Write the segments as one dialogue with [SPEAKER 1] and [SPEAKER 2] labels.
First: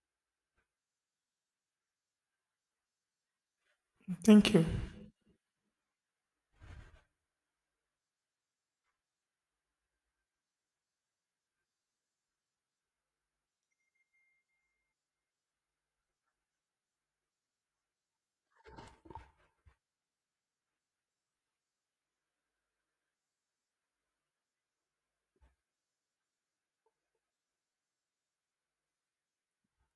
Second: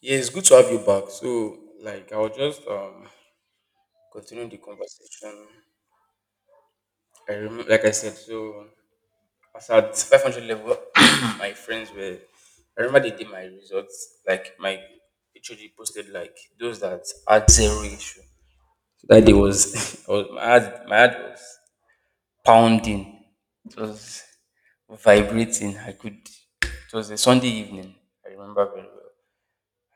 [SPEAKER 1] Yeah, it's good to have you back. So, like, I will just continue
[SPEAKER 2] Thank
[SPEAKER 1] the
[SPEAKER 2] you.
[SPEAKER 1] conversation. I remember, like I said, so I was at 500 level. My friends were. I remember they did my results, like my HOD posted like those that had zero issue. So that day was, I was my heart was pounding. It was vibrating. I could. It was a Sunday evening. I remember very well.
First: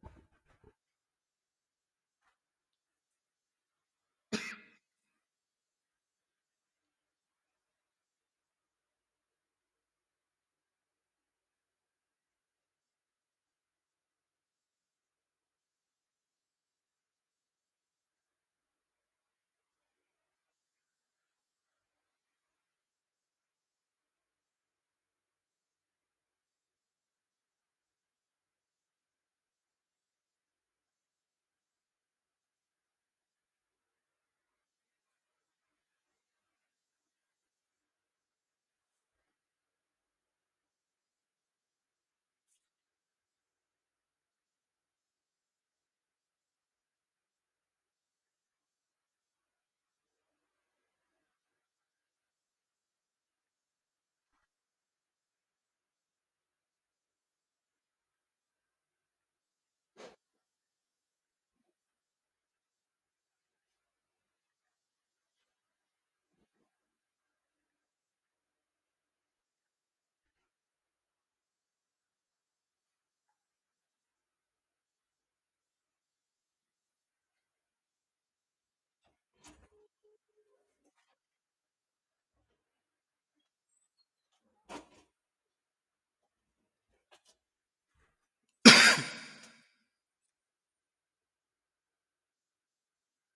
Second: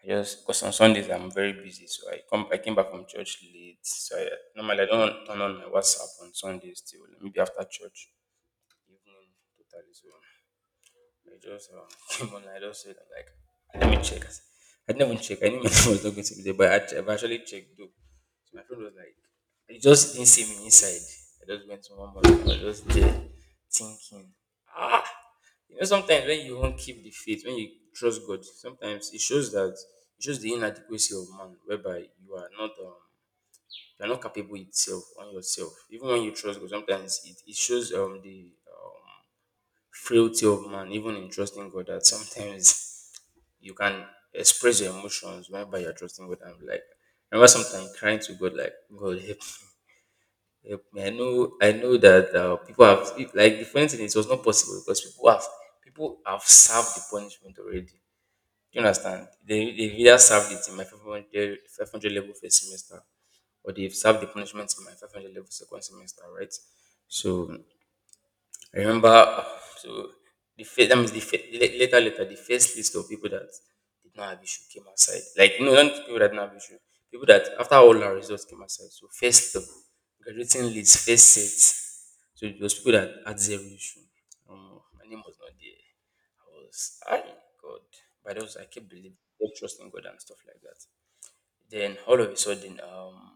[SPEAKER 1] I just because on Sundays I'm very busy, so I came back from church late. So I normally I don't turn on my WhatsApp on Sundays till maybe after church evening totally. So I just came on. I just said like, I didn't even check. I didn't even check. I knew my phone was not going to be there, but I've actually checked though. So my friend was like, he just didn't see me inside. I just went to one more room. I was just there thinking, ah, you know, sometimes when you won't keep the faith, when you trust God, sometimes it shows the inadequacy of man, whereby you are not you are not capable itself on yourself. Even when you trust God, sometimes it shows the frailty of man, even in trusting God, that sometimes you can express your emotions whenever you're trusting God. I'm like, I remember sometimes crying to God, like, God, help me, help me. I know that people have, like, the funny thing is, it was not possible because people have served the punishment already. Do you understand? They've either served it in my 500, level first semester or they've served the punishment in my 500 level second semester, right? So I remember so the first that means the fir- la- later later the first list of people that did not have issue came outside. Like no, not people that did not have issue. People that after all our results came outside. So first of graduating list, first set. So it was people that had zero issue. My name was not there. I God. But also I kept believing kept trusting God and stuff like that. Then all of a sudden, um,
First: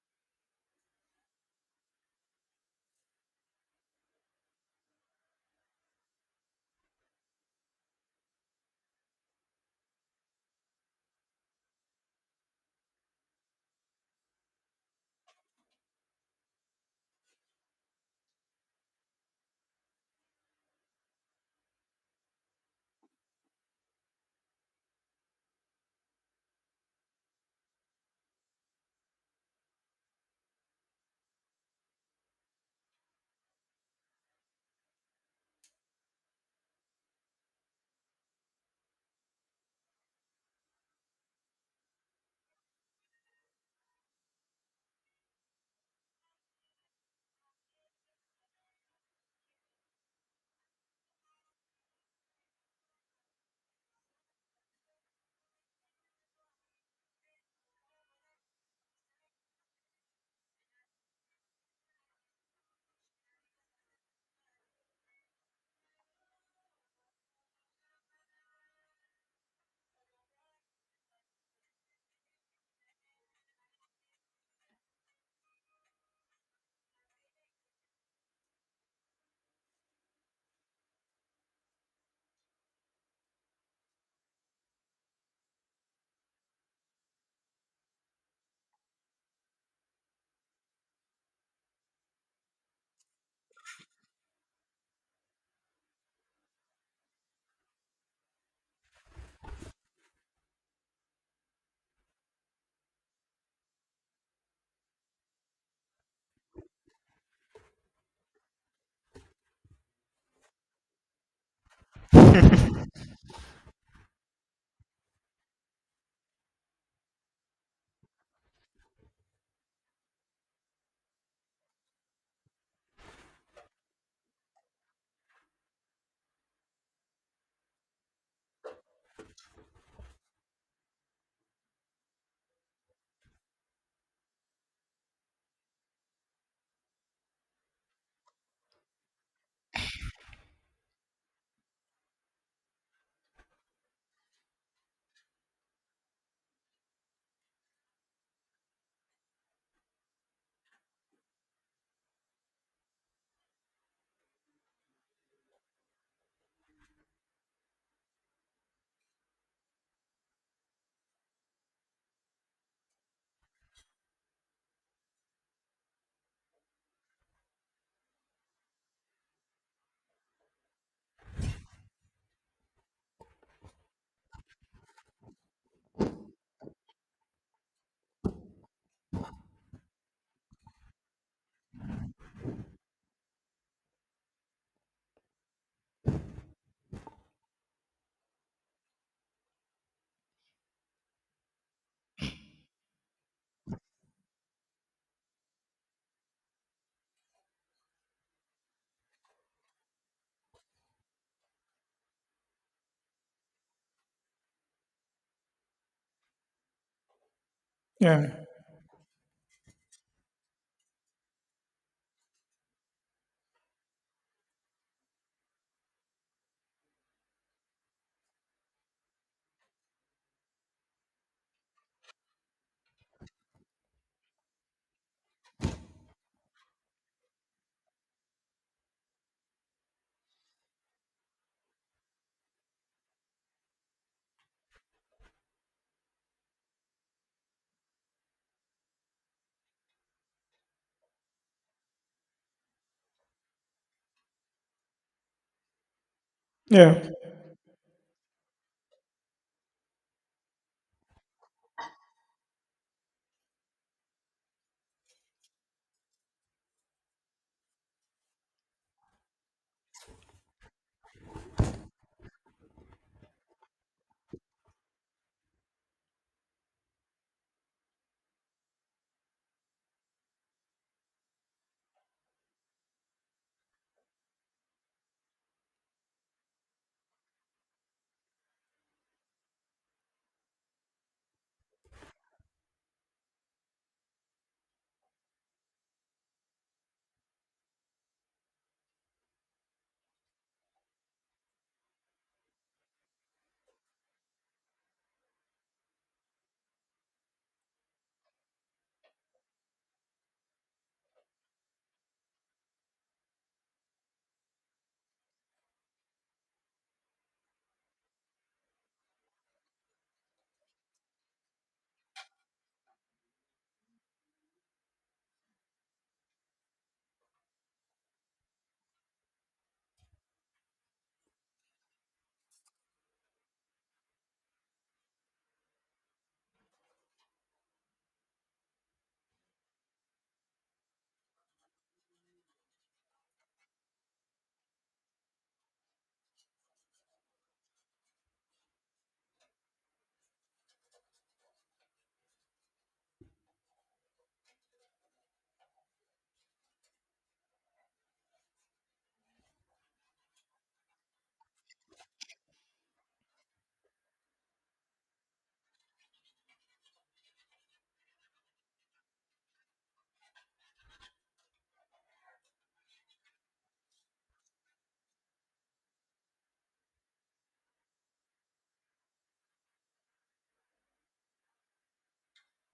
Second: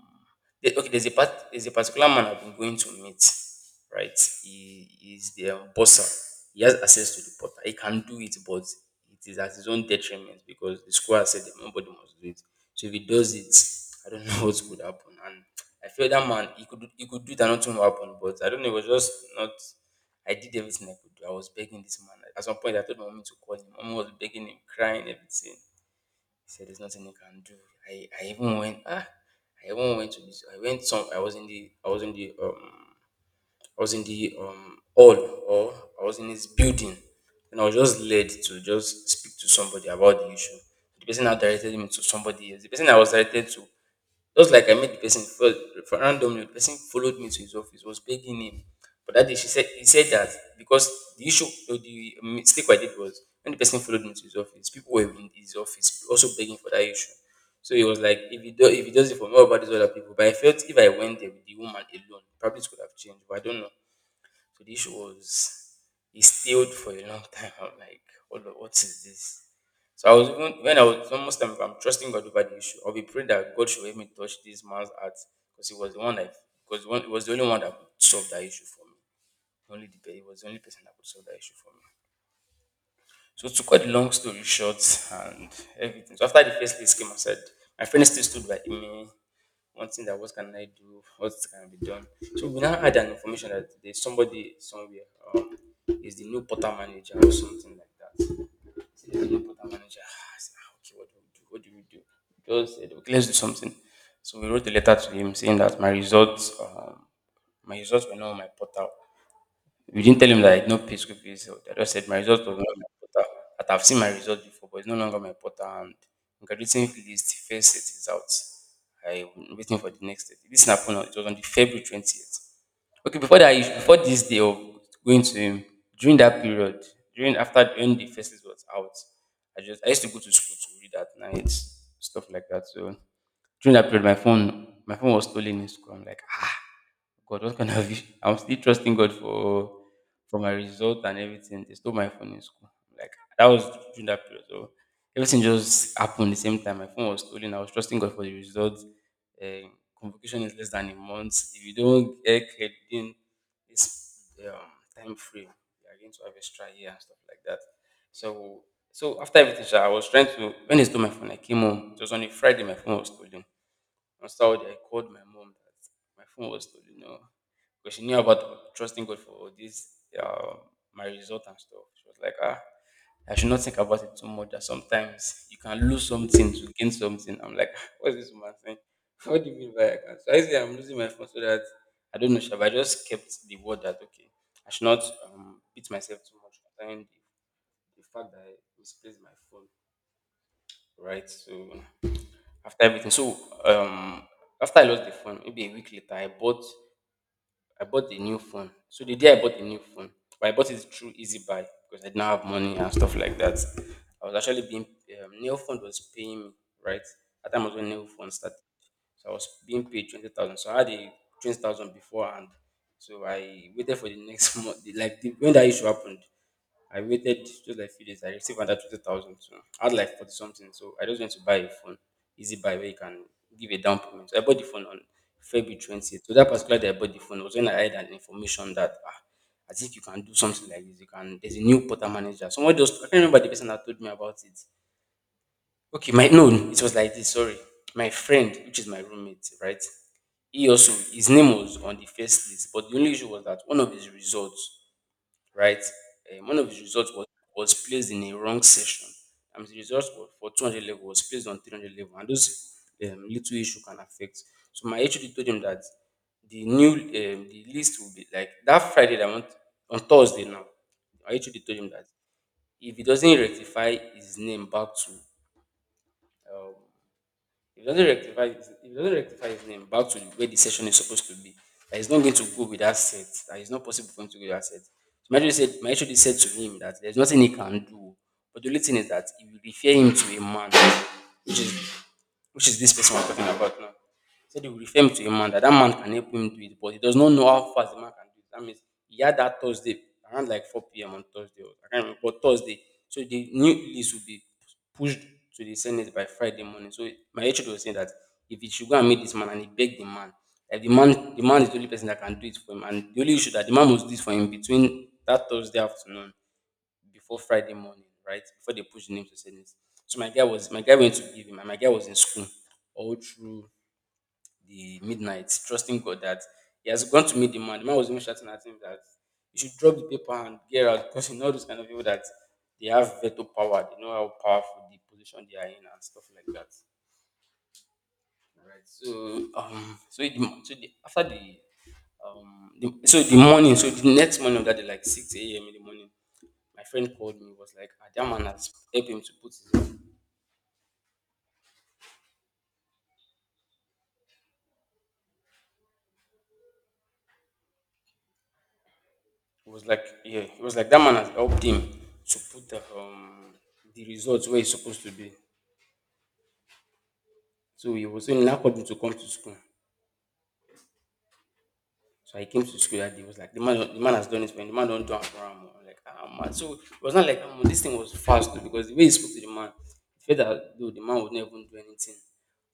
[SPEAKER 1] the- okay, there's a part, there's a particular man I've been going to meet, right? He is the bosser. He has access to the portal. He can do it, but it is at his own detriment because the school has said that nobody must do it. So if he does it, I don't know what would happen. And I feel that man, he could do it and nothing will happen. But I don't know, it was just not. I did everything I could do. I was begging this man. At some point, I told my mom to call him. Mom was begging him, crying, everything. He said there's nothing he can do. I even I even went to this. I went some. I was in the hall or I was in his building, and I was just led to just speak to somebody about the issue. The person now directed me to somebody else. The person I was directed to just like I met the person fol- for randomly, the person followed me to his office, was begging him. But that day she said he said that because the issue or the mistake I did was when the person followed me to his office, people were in his office also begging for that issue. So he was like, if he does it for me, what about these other people? But I felt if I went there with the woman alone, probably it could have changed. But I don't know. So this was it stayed for a long time. I'm like, what is this? So I was even when I was almost time, if I'm trusting God over the issue, I'll be praying that God should help me touch this man's heart because he was the one that because one it was the only one that could solve that issue for me. Only the He was the only person that could solve that issue for me. So to cut the long story short and everything. So after the first list came, I said my friend still stood by me one thing that what can I do, what can be done. So we now had an information that there's somebody somewhere, um, is the new portal manager or something like that. So there's a new portal manager. Ah, I said, "Ah, okay, what do we do? What do we do? Just said, okay, let's do something. So we wrote a letter to him saying that my my results were not on my portal. We didn't tell him that I did not pay school fees. So I just said my result was not my portal. That I've seen my result before, but it's no longer my portal. And graduating list first set is out. I'm waiting for the next date. This happened. It was on the February 20th. Okay, before that, before this day of going to him, during that period, during after when the first list was out, I used to go to school to read at night, stuff like that. So during that period, my phone was stolen in school. I'm like, God, what kind of issue? I'm still trusting God for my result and everything. They stole my phone in school. Like that was during that period. So everything just happened the same time. My phone was stolen. I was trusting God for the result. Uh, convocation is less than a month. If you don't get cleared within this time frame, you are going to have extra year and stuff like that. So so after everything, sha, I was trying to when they stole my phone, I came home. It was on a Friday, my phone was stolen. Nostalgia. I called my mom that my phone was stolen, you know, because she knew about trusting God for this, uh, my result and stuff. She was like, ah, I should not think about it too much. That sometimes you can lose something to gain something. I'm like, what's this woman saying? What do you mean by I can? So I say I'm losing my phone so that I don't know. Sha, but I just kept the word that okay, I should not beat myself too much concerning the fact that I misplaced my phone, right? So after everything. So um after I lost the phone, maybe a week later, I bought a new phone. So the day I bought a new phone, but I bought it through Easy Buy because I didn't have money and stuff like that. I was actually being Nail Phone was paying me right at that time was when Nail
[SPEAKER 2] Yeah.
[SPEAKER 1] Phone started. So I was being paid 20,000. So I had a 20,000 beforehand. So I waited for the next month. Like the, when that issue happened, I waited just like few days. I received another 20,000. So I had like 40 something. So I just went to buy a phone, easy buy where you can give a down payment. So I bought the phone on February 20th. So that particular day I bought the phone was when I had an information that ah, I think you can do something like this. You can. There's a new portal manager. Someone just I can't remember the person that told me about it. Okay, my no, it was like this. Sorry, my friend, which is my roommate, right? He also his name was on the first list, but the only issue was that one of his results right? One of his
[SPEAKER 2] Yeah.
[SPEAKER 1] results was placed in a wrong section. And the results were for 200 level was placed on 300 level, and those little issue can affect. So my HOD told him that the new the list will be like that Friday that I want on Thursday now. My HOD told him that if he doesn't rectify his name back to um, if he doesn't rectify if he doesn't rectify his name back to where the session is supposed to be, that he's not going to go with that set. That it's not possible for him to go with that set. So my HOD said to him that there's nothing he can do. But the only thing is that he will refer him to a man, which is which is this person we're talking about now. He said he will refer him to a man that that man can help him do it, but he does not know how fast the man can do it. That means he had that Thursday around like 4 p.m. on Thursday, or I can't remember, but Thursday. So the new list will be pushed to the Senate by Friday morning. So my HOD was saying that if he should go and meet this man and he beg the man, like the man is the only person that can do it for him, and the only issue that the man must do it for him between that Thursday afternoon before Friday morning, right? Before they push the name to sentence. So my guy went to give him, and my guy was in school all through the midnight, trusting God that he has gone to meet the man. The man was even shouting at him that you should drop the paper and get out because you know those kind of people that they have veto power, they know how powerful the position they are in and stuff like that. Alright. So so in so the after the the morning, so the next morning of that day, like six a.m. in the morning, my friend called me. Was like, ah, that man has helped him to put. His, it was like, yeah, it was like that man has helped him to put the the results where it's supposed to be. So he was saying, now called me to come to school. So I came to school that day. It was like the man has done it, when the man don't do it for him. I'm like, ah man. So it was not like ah, this thing was fast though, because the way he spoke to the man, the fact that though the man would not even do anything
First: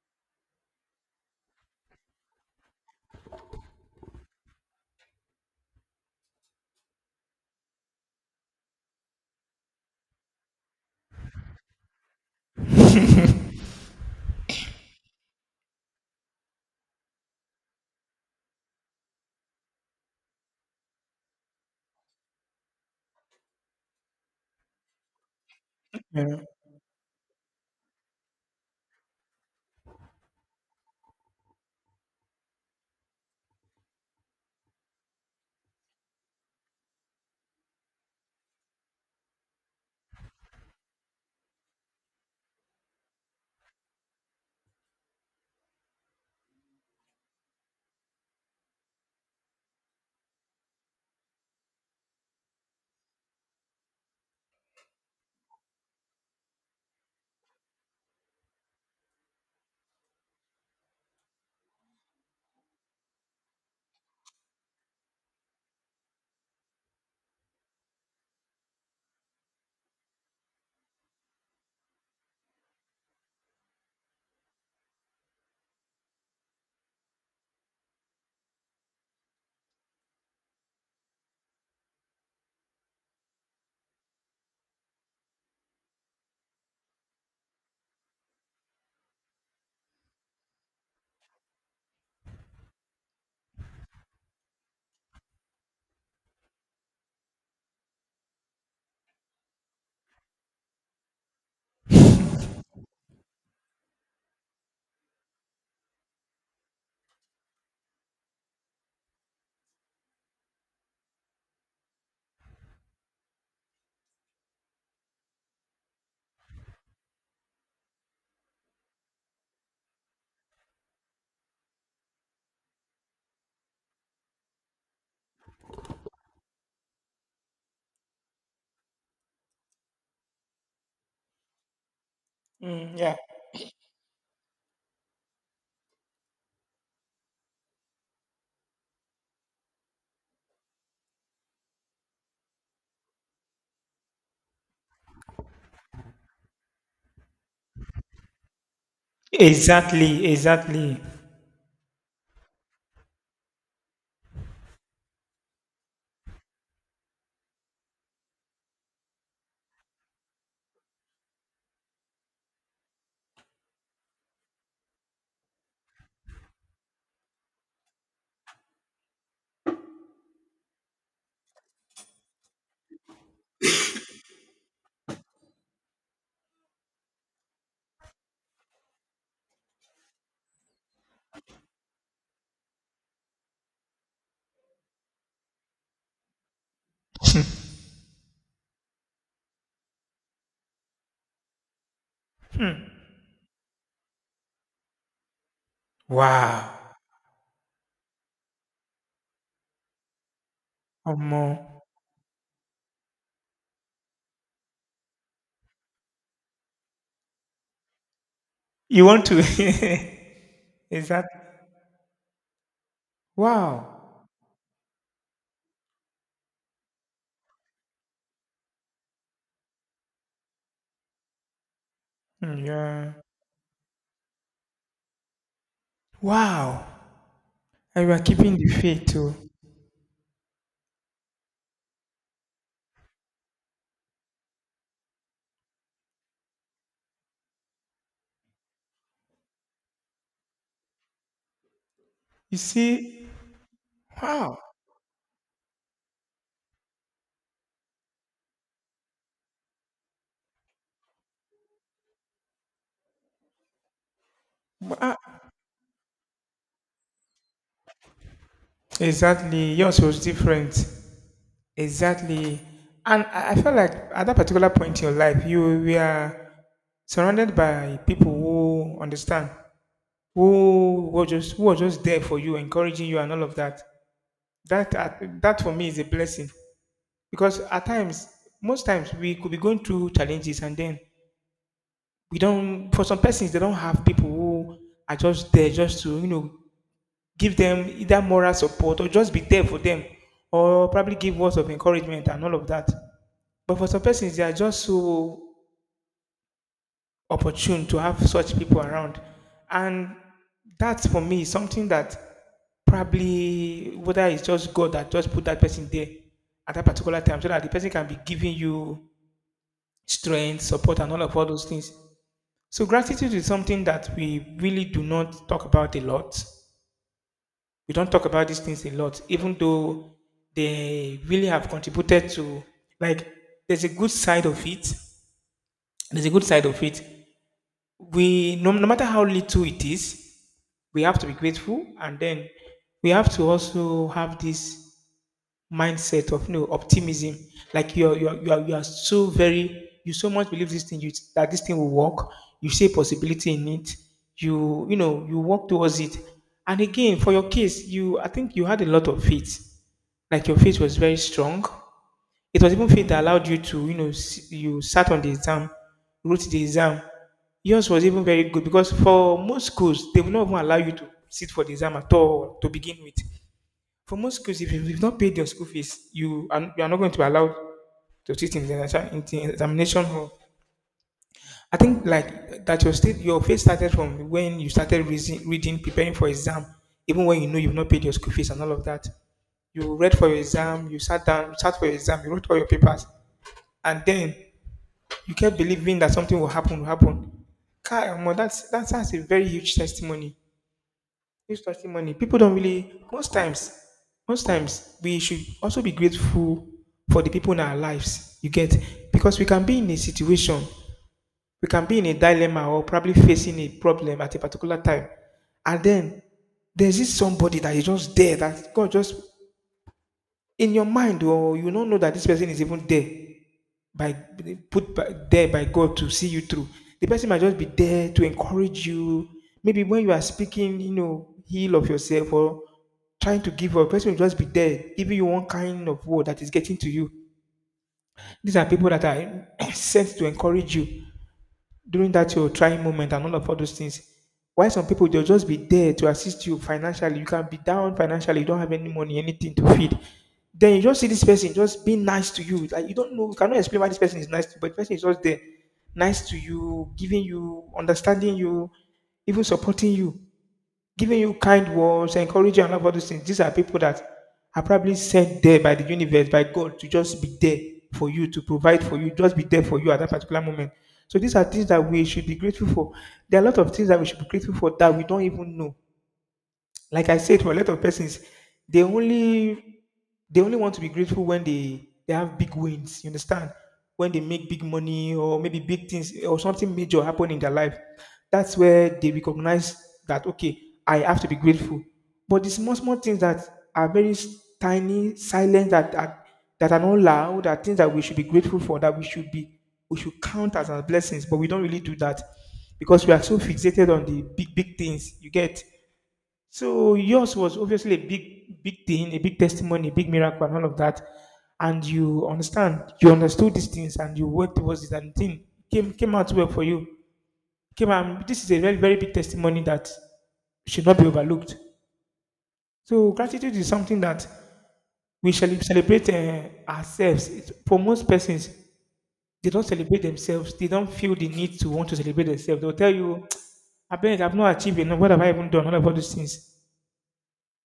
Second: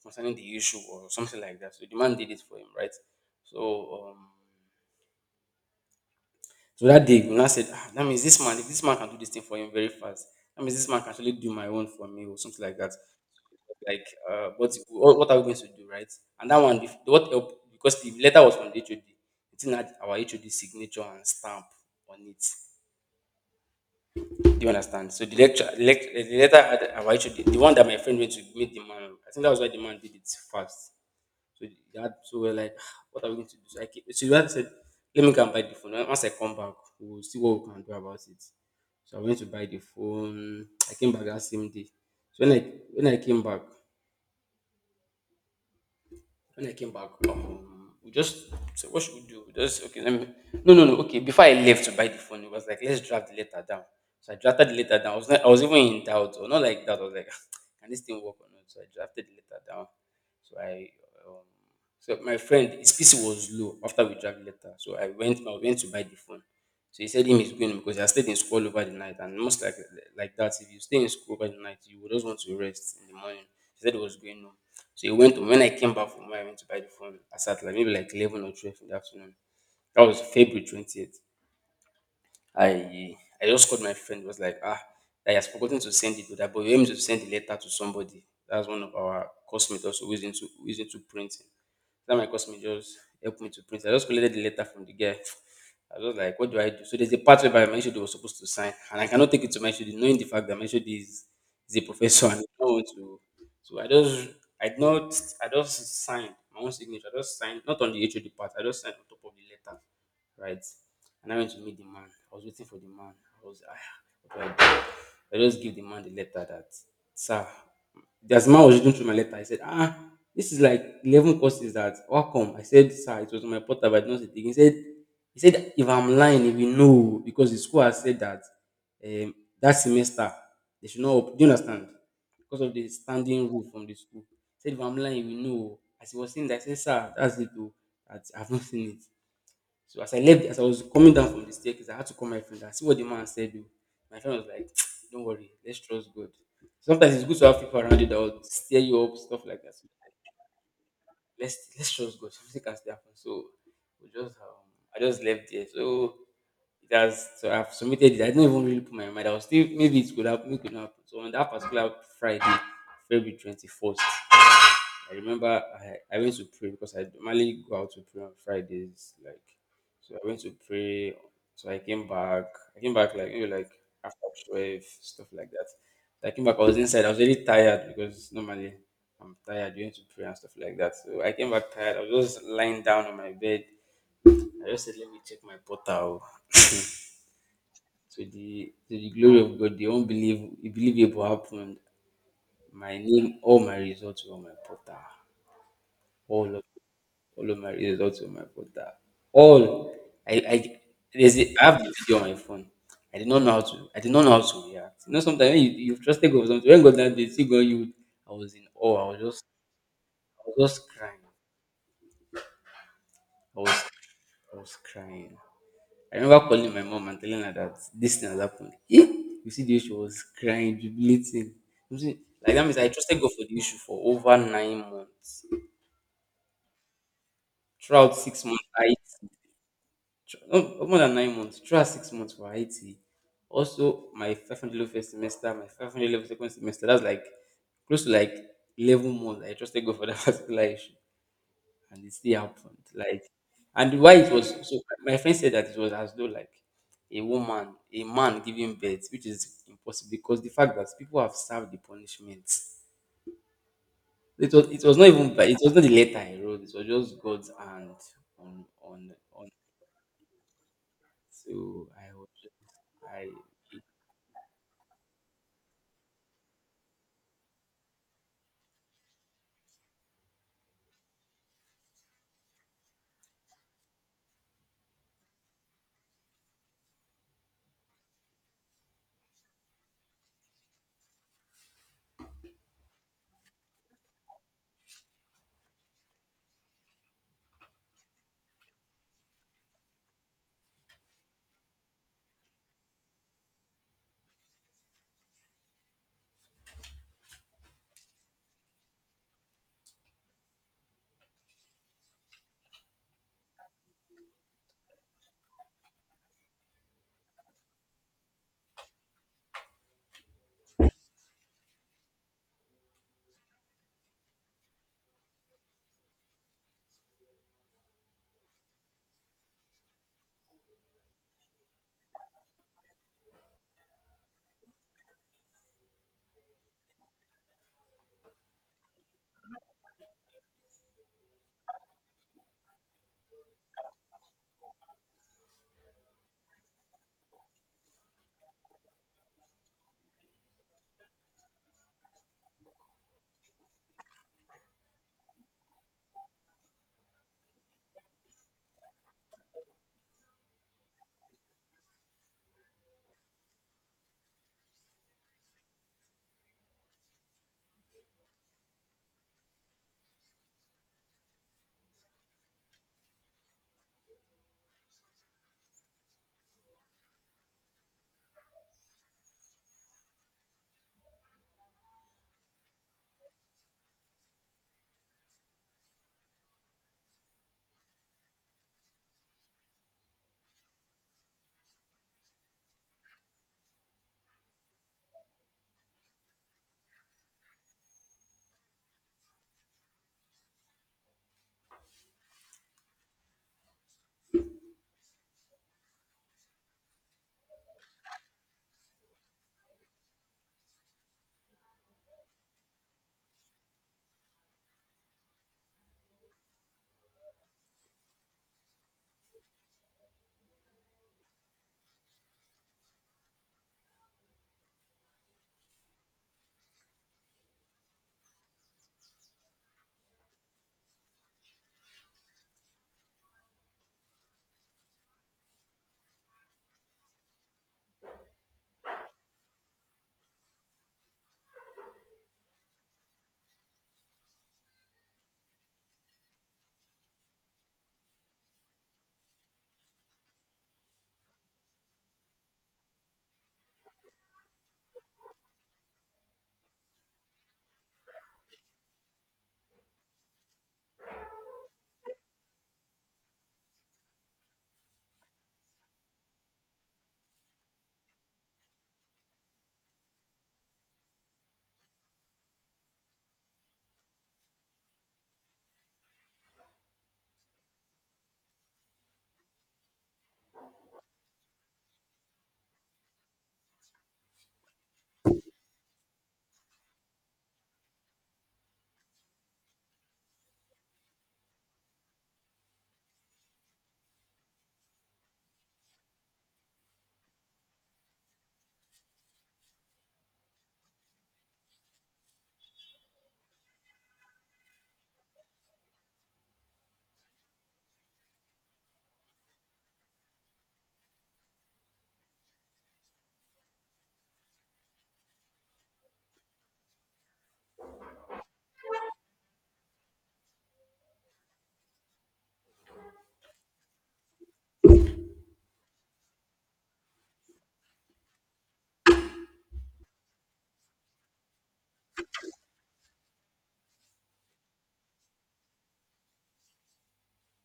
[SPEAKER 1] concerning the issue or something like that. So the man did it for him, right? So so that day, we now said, ah, that means this man, if this man can do this thing for him very fast, that means this man can actually do my own for me or something like that.
[SPEAKER 2] Yeah.
[SPEAKER 1] Like, what are we going to do, right? And that one, if, what help, because the letter was from the HOD, it didn't had our HOD signature and stamp on it. Do you understand? So the letter had our HOD, the one that my friend went to meet the man. I think that was why the man did it fast. So dad, so we're like, "Ah, what are we going to do?" So I came, so dad said, let me go and buy the phone. Once I come back, we'll see what we can do about it. So I went to buy the phone. I came back that same day. So when I came back, we just said, what should we do? We just okay, let me. No, no, no. Okay, before I left to buy the phone, it was like let's draft the letter down. So I drafted the letter down. I was not, I was even in doubt, or not like that. I was like, can this thing work or not? So I drafted the letter down. So I, um, so my friend, his PC was low after we drafted the letter. So I went to buy the phone. So he said him is going because he has stayed in school over the night, and most like that, if you stay in school over the night, you would just want to rest in the morning. He said he was going home. So he went when I came back from where I went to buy the phone, I sat like maybe like 11 or 12 in the afternoon. That was February 20th. I I just called my friend, was like, ah, I has forgotten to send it to that, but you aim to send the letter to somebody. That's one of our classmates also who is into printing that my customer just helped me to print. I just collected the letter from the guy. I was just like, what do I do? So there's a part where my HOD was supposed to sign, and I cannot take it to my HOD, knowing the fact that my is a professor and I don't want to. So I just, I did not, I just signed my own signature. I just signed, not on the HOD part, I just signed on top of the letter, right? And I went to meet the man. I was waiting for the man. I was, ah, what do? I just give the man the letter that, sir, there's a man was reading through my letter. I said, ah, this is like 11 courses that, how come? I said, sir, it was on my portal, but I did not see it. He said, if I'm lying, if you know, because the school has said that um, that semester they should not, do you understand? Because of the
[SPEAKER 2] Mm, yeah.
[SPEAKER 1] standing rule from the school. He said, if I'm lying, if you know. As he was saying that, I said, sir, that's it, though. That I've not seen it. So as I was coming down from the staircase, I had to call my friend and see what the man said. Oh. My friend was like, "Don't worry, let's trust God." Sometimes it's good to have people around you that will steer you up, stuff like that. So
[SPEAKER 2] Exactly. Exactly.
[SPEAKER 1] let's trust God. Something can still happen. So we just I just left there. So it has so I've submitted it. I didn't even really put my mind. I was still maybe it could happen, it could not happen. So on that particular Friday, February 21st. I remember I went to pray because I normally go out to pray on Fridays, like so I went to pray. So I came back. I came back like maybe like after 12, stuff like that. I came back, I was inside, I was really tired because normally I'm tired, you went to pray and stuff like that. So I came back tired, I was just lying down on my bed. I just said, let me check my portal. To the glory of God, the unbelievable happened.
[SPEAKER 2] Hmm.
[SPEAKER 1] My name, all my results were on my portal. All
[SPEAKER 2] Wow.
[SPEAKER 1] All of my a lot my brother. All, I there's
[SPEAKER 2] Omo.
[SPEAKER 1] a, I have the video on my phone. I did not know how to react. You know sometimes when you you've trusted God for something, when God that day see God you I was in awe.
[SPEAKER 2] You want to?
[SPEAKER 1] I was just
[SPEAKER 2] Is
[SPEAKER 1] crying.
[SPEAKER 2] that?
[SPEAKER 1] I was
[SPEAKER 2] Wow.
[SPEAKER 1] I was crying. I remember calling my mom and telling her that this thing has happened. Eh? You see the issue was crying, jubilating. You see, like that
[SPEAKER 2] Mm,
[SPEAKER 1] means I trusted
[SPEAKER 2] yeah.
[SPEAKER 1] God for the issue for over 9 months.
[SPEAKER 2] Wow. And you
[SPEAKER 1] Throughout
[SPEAKER 2] are
[SPEAKER 1] six
[SPEAKER 2] keeping
[SPEAKER 1] months,
[SPEAKER 2] the
[SPEAKER 1] I
[SPEAKER 2] faith too.
[SPEAKER 1] tr- no, more than 9 months, try 6 months for Haiti. Also, my 500 level first semester, my 500 level second semester, that's like close to like 11 months. I trusted God for that particular issue, and it still
[SPEAKER 2] You
[SPEAKER 1] happened. Like,
[SPEAKER 2] see?
[SPEAKER 1] and why it was
[SPEAKER 2] Wow.
[SPEAKER 1] so, my friend said that it was as though like a man giving birth, which is impossible because the fact that people have served the punishment.
[SPEAKER 2] Wha- ah,
[SPEAKER 1] It was not the letter I wrote, it was just God's hand on.
[SPEAKER 2] exactly. Yours was different.
[SPEAKER 1] So I was
[SPEAKER 2] Exactly. And
[SPEAKER 1] I
[SPEAKER 2] I felt like at that particular point in your life, you were surrounded by people who understand, who were just there for you, encouraging you, and all of that. That for me is a blessing because at times, most times we could be going through challenges, and then we don't. For some persons, they don't have people who are just there just to, you know, give them either moral support or just be there for them, or probably give words of encouragement and all of that. But for some persons, they are just so opportune to have such people around. And that for me is something that probably, whether it's just God that just put that person there at that particular time so that the person can be giving you strength, support, and all of all those things. So gratitude is something that we really do not talk about a lot. We don't talk about these things a lot, even though they really have contributed to, like, there's a good side of it. There's a good side of it. We, no, no matter how little it is, we have to be grateful, and then we have to also have this mindset of, you know, optimism. Like you are so very, you so much believe this thing, you that this thing will work, you see a possibility in it, you know, you work towards it. And again, for your case, you, I think you had a lot of faith. Like your faith was very strong. It was even faith that allowed you to, you know, s- you sat on the exam, wrote the exam. Yours was even very good because for most schools, they will not even allow you to sit for the exam at all to begin with. For most schools, if you've not paid your school fees, you are not going to be allowed to sit in the, in the examination hall. I think, like, that your state, your faith started from when you started reason, reading, preparing for exam, even when, you know, you've not paid your school fees and all of that. You read for your exam, you sat down, you sat for your exam, you wrote all your papers, and then you kept believing that something will happen, will happen. Kyle, that's a very huge testimony. Huge testimony. People don't really, most times, most times we should also be grateful for the people in our lives. You get, because we can be in a situation, we can be in a dilemma or probably facing a problem at a particular time. And then there's this somebody that is just there, that God just, in your mind, or you don't know that this person is even there, by put by, there by God to see you through. The person might just be there to encourage you. Maybe when you are speaking, you know, heal of yourself or trying to give up, the person will just be there, giving you one kind of word that is getting to you. These are people that are sent to encourage you during that your trying moment and all of all those things. Why some people, they'll just be there to assist you financially. You can be down financially, you don't have any money, anything to feed. Then you just see this person just being nice to you. Like, you don't know, you cannot explain why this person is nice to you, but the person is just there, nice to you, giving you, understanding you, even supporting you, giving you kind words, encouraging, and all of those things. These are people that are probably sent there by the universe, by God, to just be there for you, to provide for you, just be there for you at that particular moment. So these are things that we should be grateful for. There are a lot of things that we should be grateful for that we don't even know. Like I said, for a lot of persons, they only, they only want to be grateful when they have big wins. You understand? When they make big money or maybe big things or something major happen in their life, that's where they recognize that, okay, I have to be grateful. But the small small things that are very s- tiny, silent, that are not loud, are things that we should be grateful for, that we should count as our blessings. But we don't really do that because we are so fixated on the big big things, you get. So yours was obviously a big, big thing, a big testimony, a big miracle, and all of that. And you understand, you understood these things, and you worked towards it, and thing came out well for you. Came out. This is a very, very big testimony that should not be overlooked. So gratitude is something that we shall celebrate ourselves. For most persons, they don't celebrate themselves. They don't feel the need to want to celebrate themselves. They'll tell you, "I bet I've not achieved enough. What have I even done? All of all these things."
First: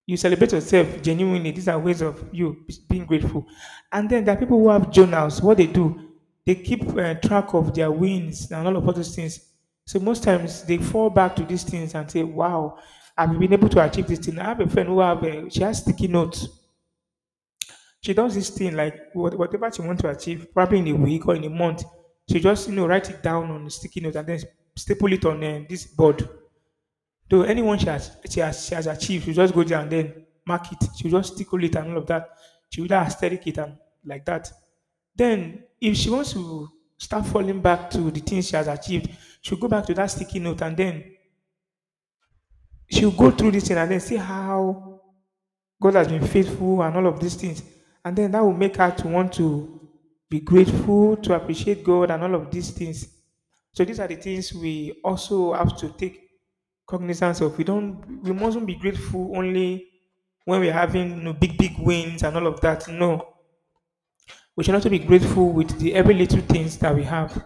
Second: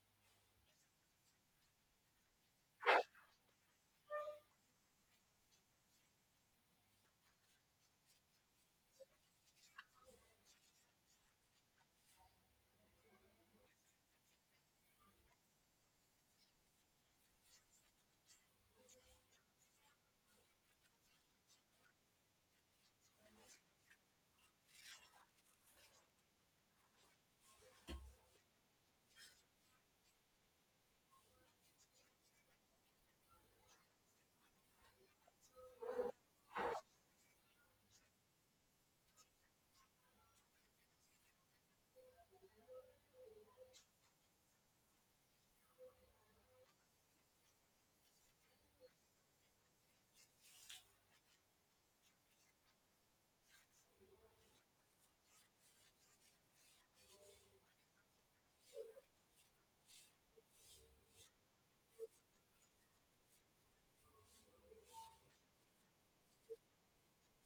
[SPEAKER 2] You celebrate yourself genuinely. These are ways of you being grateful. And then there are people who have journals. What they do, they keep track of their wins and all of all those things. So most times they fall back to these things and say, "Wow, I've been able to achieve this thing." I have a friend who have a, she has sticky notes. She does this thing, like, whatever she wants to achieve, probably in a week or in a month. She just, you know, write it down on a sticky note and then staple it on this board. To anyone she has, she has achieved, she'll just go there and then mark it. She'll just tickle it and all of that. She will just aesthetic it and like that. Then if she wants to start falling back to the things she has achieved, she'll go back to that sticky note and then she'll go through this thing and then see how God has been faithful and all of these things. And then that will make her to want to be grateful, to appreciate God and all of these things. So these are the things we also have to take cognizance of. We mustn't be grateful only when we're having, you know, big big wins and all of that. No. We should also be grateful with the every little things that we have.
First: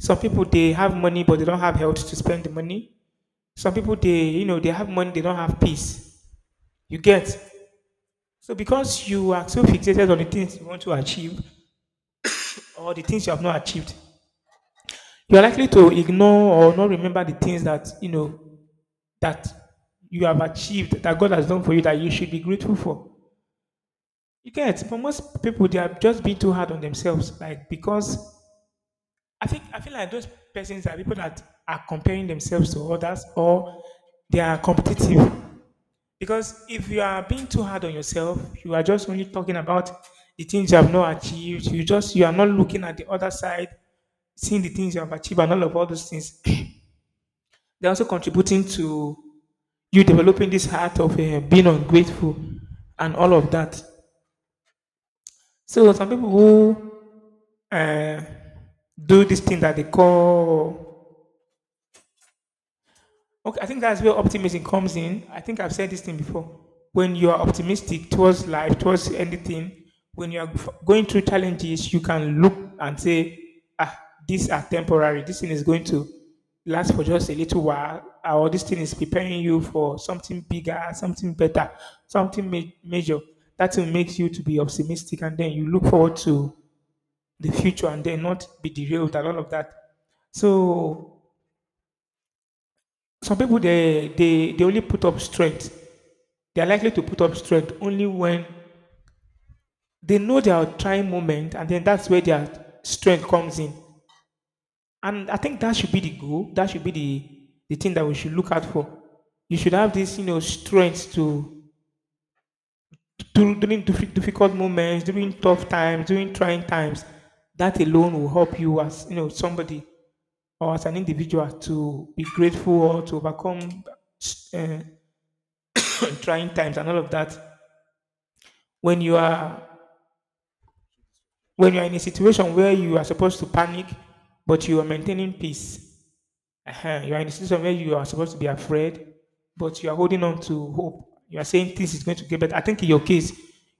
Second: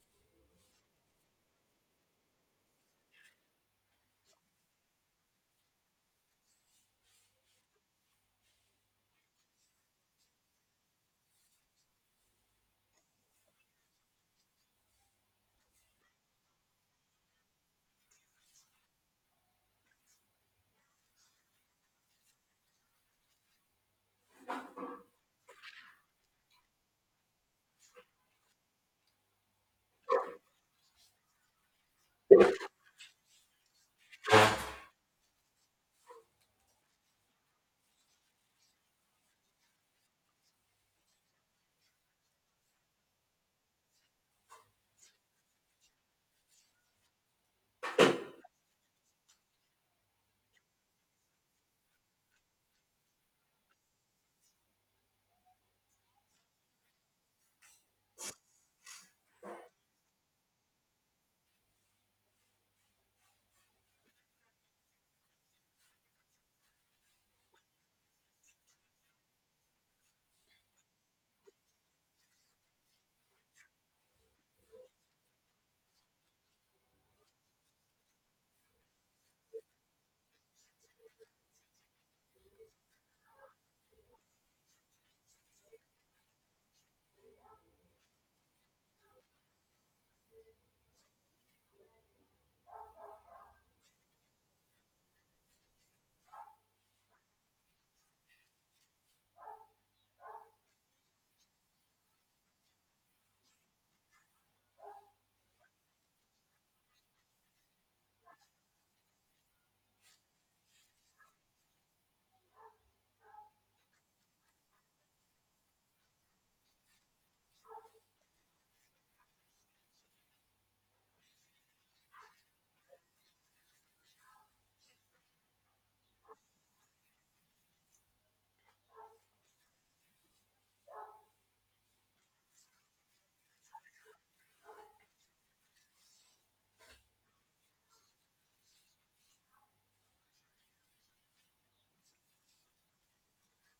[SPEAKER 2] Some people they have money but they don't have health to spend the money. Some people they, you know, they have money, they don't have peace. You get. So because you are so fixated on the things you want to achieve or the things you have not achieved, you are likely to ignore or not remember the things that, you know, that you have achieved, that God has done for you, that you should be grateful for. You get. But most people they have just been too hard on themselves. Like, because I think, I feel like those persons are people that are comparing themselves to others, or they are competitive. Because if you are being too hard on yourself, you are just only talking about the things you have not achieved. You just, you are not looking at the other side, seeing the things you have achieved and all of all those things. They're also contributing to you developing this heart of being ungrateful and all of that. So some people who uh, do this thing that they call, okay, I think that's where optimism comes in. I think I've said this thing before. When you are optimistic towards life, towards anything, when you are going through challenges, you can look and say, ah, these are temporary. This thing is going to last for just a little while, or this thing is preparing you for something bigger, something better, major. That will make you to be optimistic, and then you look forward to the future, and then not be derailed and all of that. So some people they only put up strength, they are likely to put up strength only when they know they are trying moment, and then that's where their strength comes in. And I think that should be the goal, that should be the thing that we should look out for. You should have this strength to during difficult moments, during tough times, during trying times. That alone will help you as somebody or as an individual to be grateful or to overcome uh, trying times and all of that. When you are, when you are in a situation where you are supposed to panic but you are maintaining peace, uh-huh, you are in a situation where you are supposed to be afraid but you are holding on to hope, you are saying this is going to get better. I think in your case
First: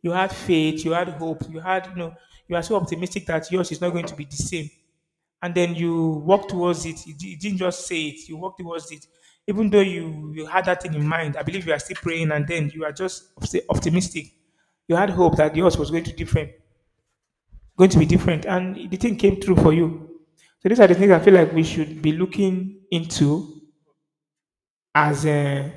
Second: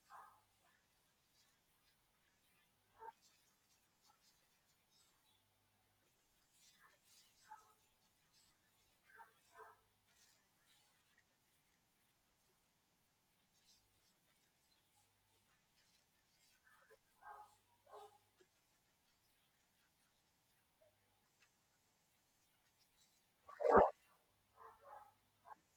[SPEAKER 2] you had faith, you had hope, you had you are so optimistic that yours is not going to be the same. And then you walk towards it. You didn't just say it, you walk towards it. Even though you had that thing in mind, I believe you are still praying, and then you are just optimistic. You had hope that yours was going to different, going to be different. And the thing came true for you. So these are the things I feel like we should be looking into as a,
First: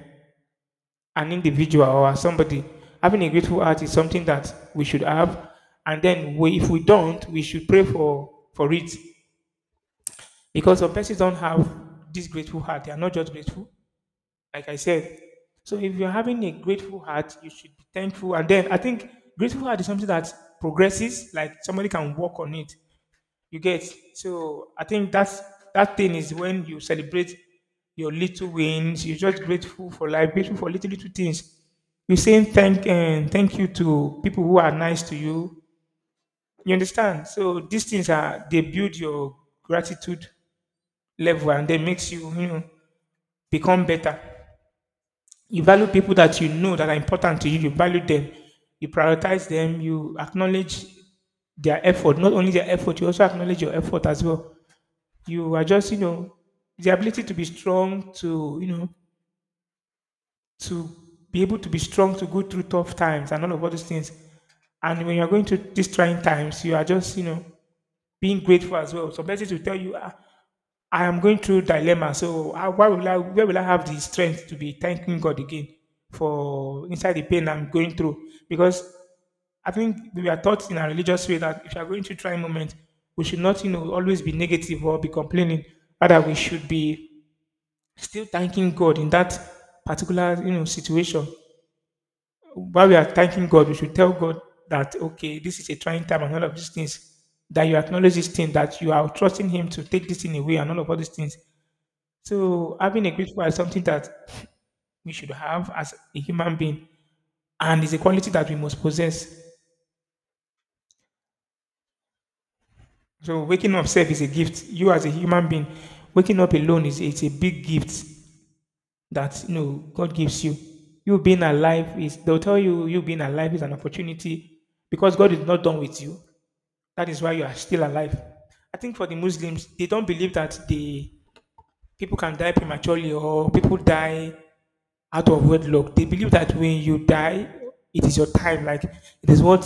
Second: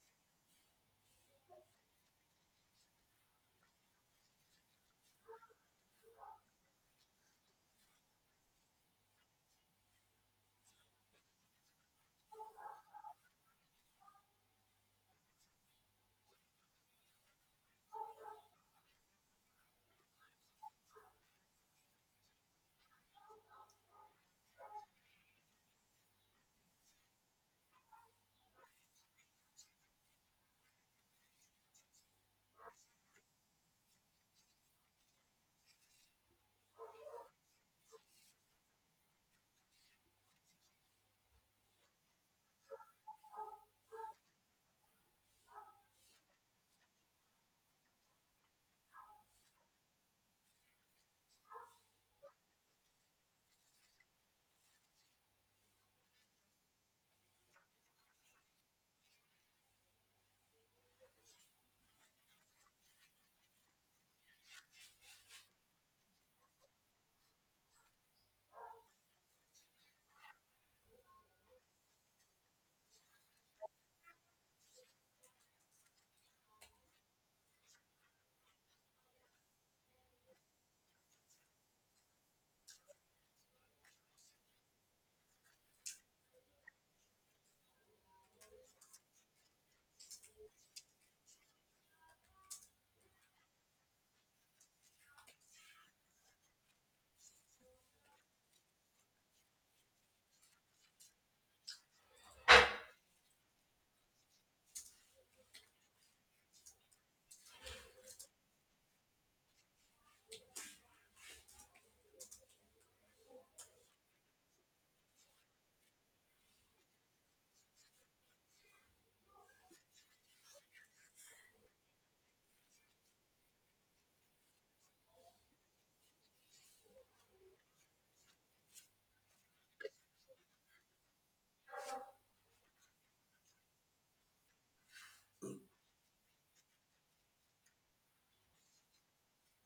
[SPEAKER 2] an individual or as somebody. Having a grateful heart is something that we should have. And then we, if we don't, we should pray for it. Because some persons don't have this grateful heart. They are not just grateful, like I said. So if you're having a grateful heart, you should be thankful. And then I think grateful heart is something that progresses, like somebody can work on it. You get, so I think that's that thing is when you celebrate your little wins. You're just grateful for life, grateful for little little things. You're saying thank and thank you to people who are nice to you. You understand? So these things are, they build your gratitude level, and they makes you you know become better. You value people that you know that are important to you. You value them. You prioritize them. You acknowledge their effort. Not only their effort, you also acknowledge your effort as well. You are just the ability to be strong, to to be able to be strong to go through tough times and all of all those things. And when you're going through these trying times, you are just being grateful as well. Some persons will tell you, "Ah, I am going through dilemma, so how, why will I, where will I have the strength to be thanking God again for inside the pain I'm going through? Because I think we are taught in our religious way that if you are going through trying moment, we should not, always be negative or be complaining. Rather, we should be still thanking God in that particular, situation while we are thanking God, we should tell God that okay, this is a trying time and all of these things. That you acknowledge this thing, that you are trusting Him to take this thing away and all of all these things. So having a grateful heart is something that we should have as a human being, and is a quality that we must possess. So waking up self is a gift. You as a human being, waking up alone is it's a big gift that God gives you. You being alive is, they'll tell you you being alive is an opportunity because God is not done with you. That is why you are still alive. I think for the Muslims, they don't believe that the people can die prematurely or people die out of wedlock. They believe that when you die, it is your time. Like it is what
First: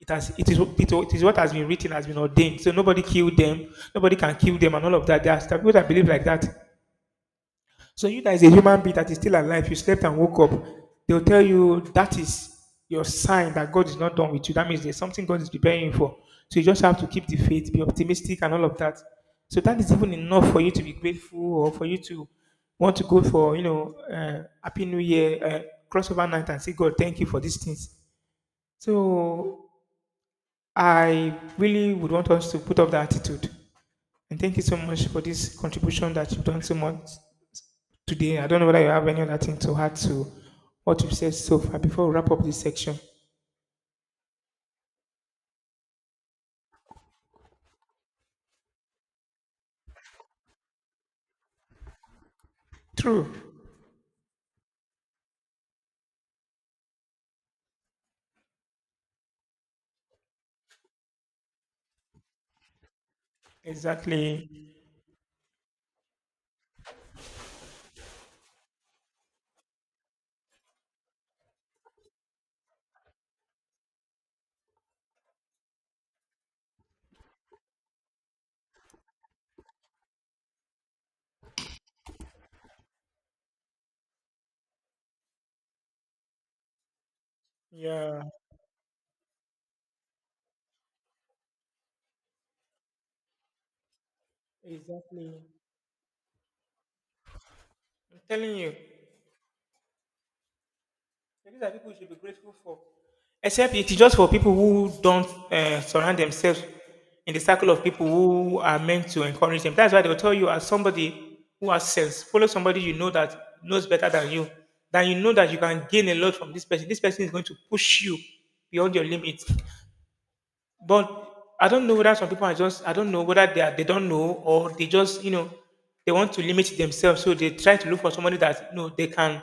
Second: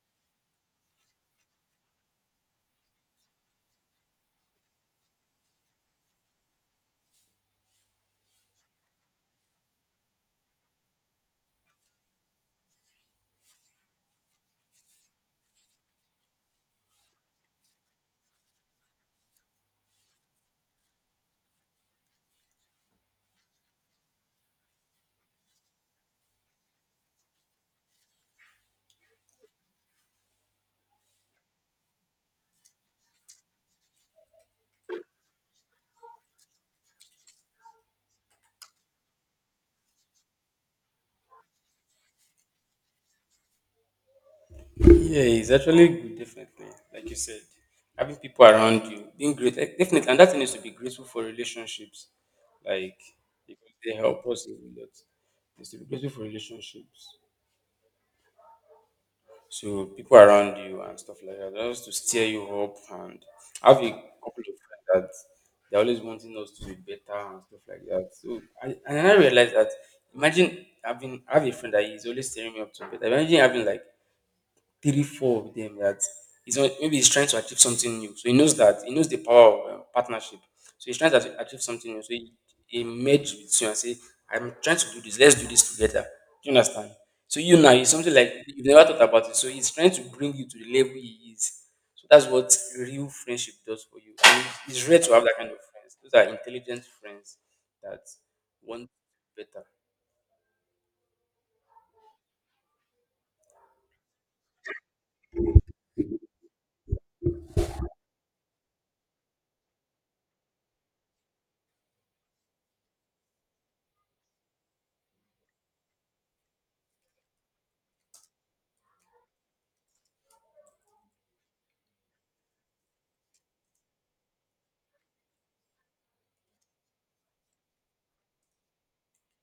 [SPEAKER 2] it has, it is it, it is what has been written, has been ordained. So nobody killed them, nobody can kill them, and all of that. There are people that believe like that. So you that is a human being that is still alive, you slept and woke up, they'll tell you that is your sign that God is not done with you. That means there's something God is preparing you for. So you just have to keep the faith, be optimistic and all of that. So that is even enough for you to be grateful or for you to want to go for, Happy New Year, crossover night and say, God, thank you for these things. So I really would want us to put up that attitude. And thank you so much for this contribution that you've done so much today. I don't know whether you have any other thing to add to what you've said so far before we wrap up this section.
[SPEAKER 1] yeah, it's actually good, definitely. Like you said, having people around you, being great, eh, definitely, and that thing is to be grateful for relationships, like
[SPEAKER 2] True.
[SPEAKER 1] because they help us a lot. It's to be grateful for relationships. So people around you and stuff like that, just to steer you up, and I have a couple
[SPEAKER 2] Exactly.
[SPEAKER 1] of friends that they're always wanting us to be better and stuff like that. So I and then I realized that imagine having I have a friend that is always steering me up to better. Imagine having like three, four of them that he's not, maybe he's trying to achieve something new. So he knows that he knows the power of partnership. So he's trying to achieve something new. So he merge with you and say, "I'm trying to do this. Let's do this together." Do you understand? So you now it's something
[SPEAKER 2] Yeah,
[SPEAKER 1] like you've never thought about it. So he's trying to bring you to the level he is. So that's what real friendship does for you. And it's rare to have
[SPEAKER 2] exactly.
[SPEAKER 1] that kind of friends. Those are intelligent friends that
[SPEAKER 2] I'm telling you,
[SPEAKER 1] want better.
[SPEAKER 2] these are people you should be grateful for. Except it is just for people who don't surround themselves in the circle of people who are meant to encourage them. That's why they'll tell you, as somebody who has sense, follow somebody that knows better than you. Then you know that you can gain a lot from this person. This person is going to push you beyond your limits. But I don't know whether some people are just, I don't know whether they are, they don't know, or they just they want to limit themselves, so they try to look for somebody that they can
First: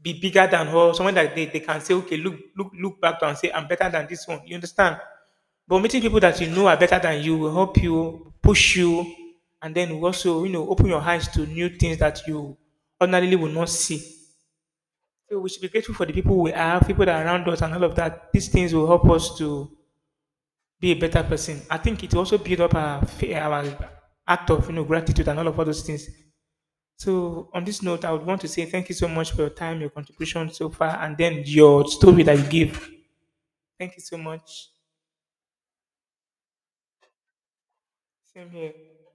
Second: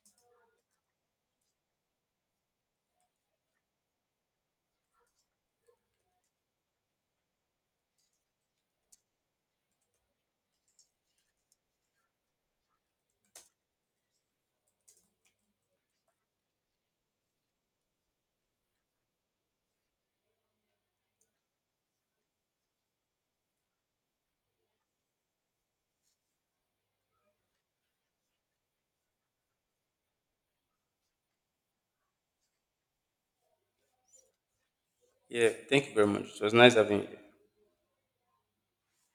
[SPEAKER 2] be bigger than her, someone that they can say, okay, look look look back to and say I'm better than this one. You understand? But meeting people that you know are better than you will help you, push you, and then will also, open your eyes to new things that you ordinarily would not see. So we should be grateful for the people we have, people that are around us, and all of that. These things will help us to be a better person. I think it also build up our our act of gratitude and all of all those things. So on this note, I would want to say thank you so much for your time, your contribution so far, and then your story that you give. Thank you so much.
[SPEAKER 1] Yeah. Thank you very much. It was nice having you.
[SPEAKER 2] Same here.